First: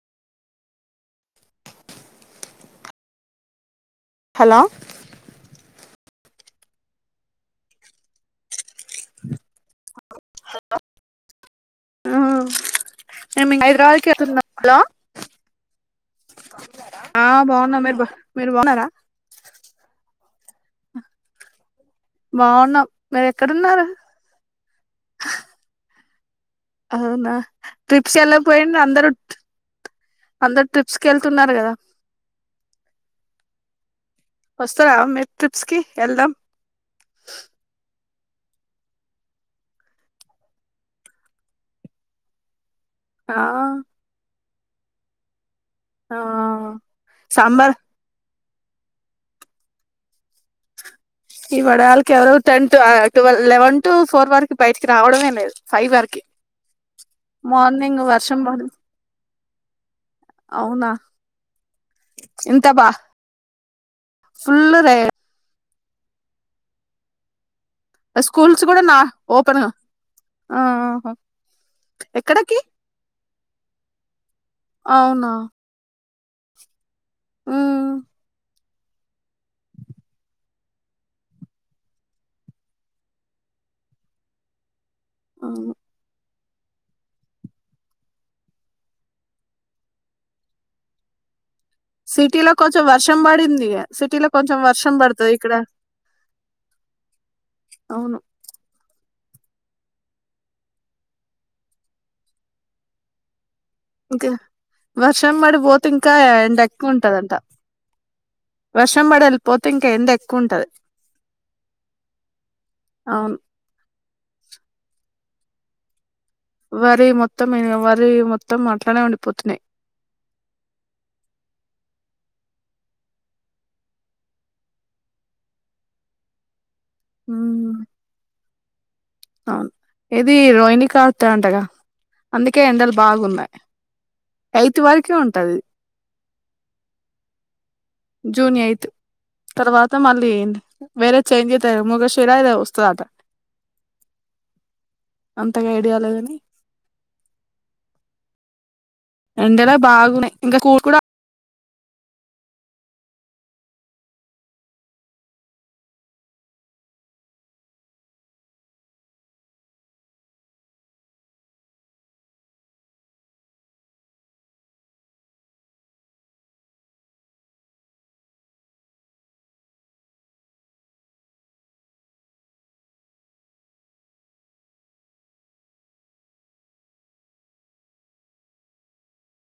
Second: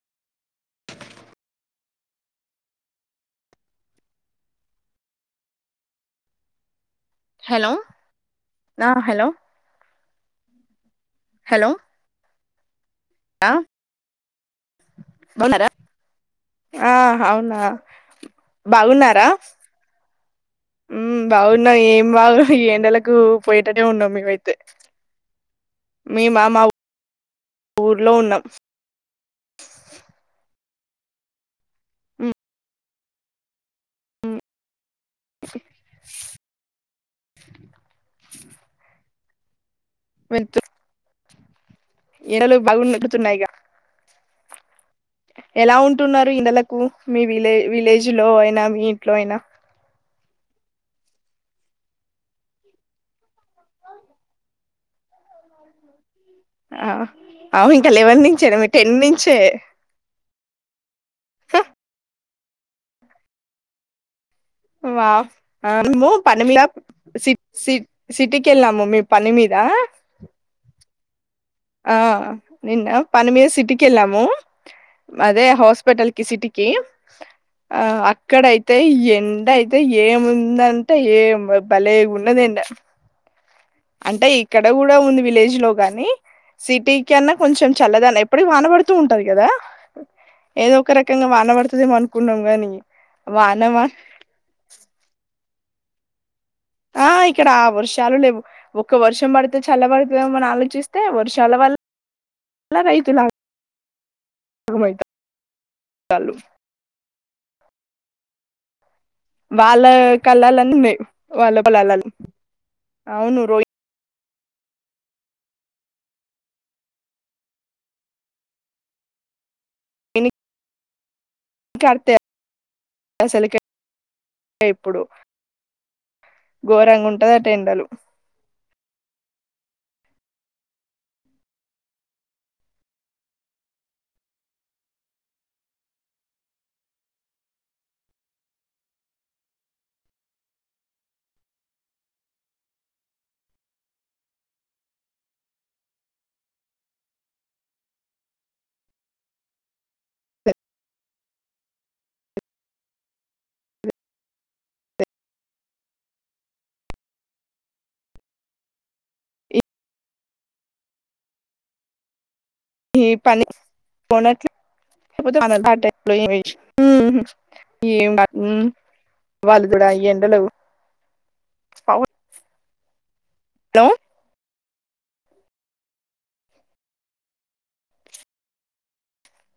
Hello hello ఆ hello hello ఆ మేము హైద్రాబాద్ కు వెళుతున్నాం బాగున్నారా ఆ ఆహా అవునా బాగున్నాం మీరు బా మీరు బాగున్నారా హ్ బాగున్నం ఏం బగు ఈ బాగున్నాం ఏండలకు మీరు పోయేటట్టు ఎక్కడున్నారు ఉన్నాము మేము ఆయితే మే మా అవునా ఊర్లో ట్రిప్స్ ఎలా ఉన్నాం పోయిండ్రు అందరు అందరు ట్రిప్స్ కి వెళ్తున్నారు కదా వస్తారా మీరు ట్రిప్స్ కి వెళ్దాం వెళ్తూ ఎడలేవు బాగున్నాయి ఆ ఎలా ఆ ఉంటున్నారు. ఇ ఏండలకు మీ విలే సాంబార్ విలేజ్ లో అయినా మీ ఇంట్లో అయినా ఈ వడళ్ళకి ఎవరో ten twelve eleven to four వరకు బయటికి రావడమే లేదు ఫైవ్ వరకి ఆ అవును ఇంకా మార్నింగ్ ఎలెవెన్ వర్షం నుంచే పడి మీ టెన్ నుంచే అవునా ఎంత బా ఫుల్ ర [unintelligible] సి స్కూల్స్ కూడా సిటీకెళ్ళాము నా మీ పని మీద ఓపెన్ ఆ ఎక్కడకి నిన్న పని మీద సిటీకెళ్ళము అవునా అదే హోస్పెటల్ కి సిటికి ఆ ఉమ్ అక్కడై తే ఎండ అయితే ఏముందంటే ఏం భ భలే ఉన్నది ఎండ అంటే ఇక్కడ గూడా ఉంది విలేజ్ అవును లో గానీ సిటీ కన్నా కొంచెం చల్లగానే ఇప్పుడికీ వానబడుతూ ఉంటాది గదా ఏదో ఒక రకంగా వానపడుతు సిటీలో కొంచెం వర్షం పడిందిగా వా సిటీలో కొంచెం వర్షం పడుతే ఇక్కడ ఆ ఇక్కడా వర్షాలు అవును లేవు ఒక్క వర్ష్ ర్షం పడితే చల్లబడుతుదేమో అని ఆలోచిస్తే వర్షాల వల్ ల రైతుల ఇంకు వర్షం పడి పోతే ఇంకా ఎండ ఎక్కువ ఉంటదంట వర్ష్ షం పడి ఎళ్ళిపోతే వాళ్ళ ఇంక ఎండ ఎక్కువ ఉంటది కళ్ళాలన్నీ ఉన్నాయి వాళ్ళ పొలాలలో అవును వరి మొత్తం ఇగ వరి మొత్తం అట్లనే ఉండిపోతున్నాయి ఇని క అడితే అసలుకే ఇప్పుడు ఘోరంగుంటాదట ఉమ్ ఎండలు అవును ఎది రోహిణి కార్తె అంటగా అందుకే ఎండలు బాగున్నాయి ఐతు వరకే ఉంటది జూన్ ఎయిత్ తర్వాత మళ్ళీ వేరే చేంజ్ అయితే ముగషిర ఏదో వస్తుదట అంతగా ఐడియా లే గాని ఎండలే బాగున్నయి ఇంక [unintelligible] ఈ పని పోనెట్ల్ [unintelligible] వాళ్ళు కూడా ఈ ఎండలో [unintelligible] లో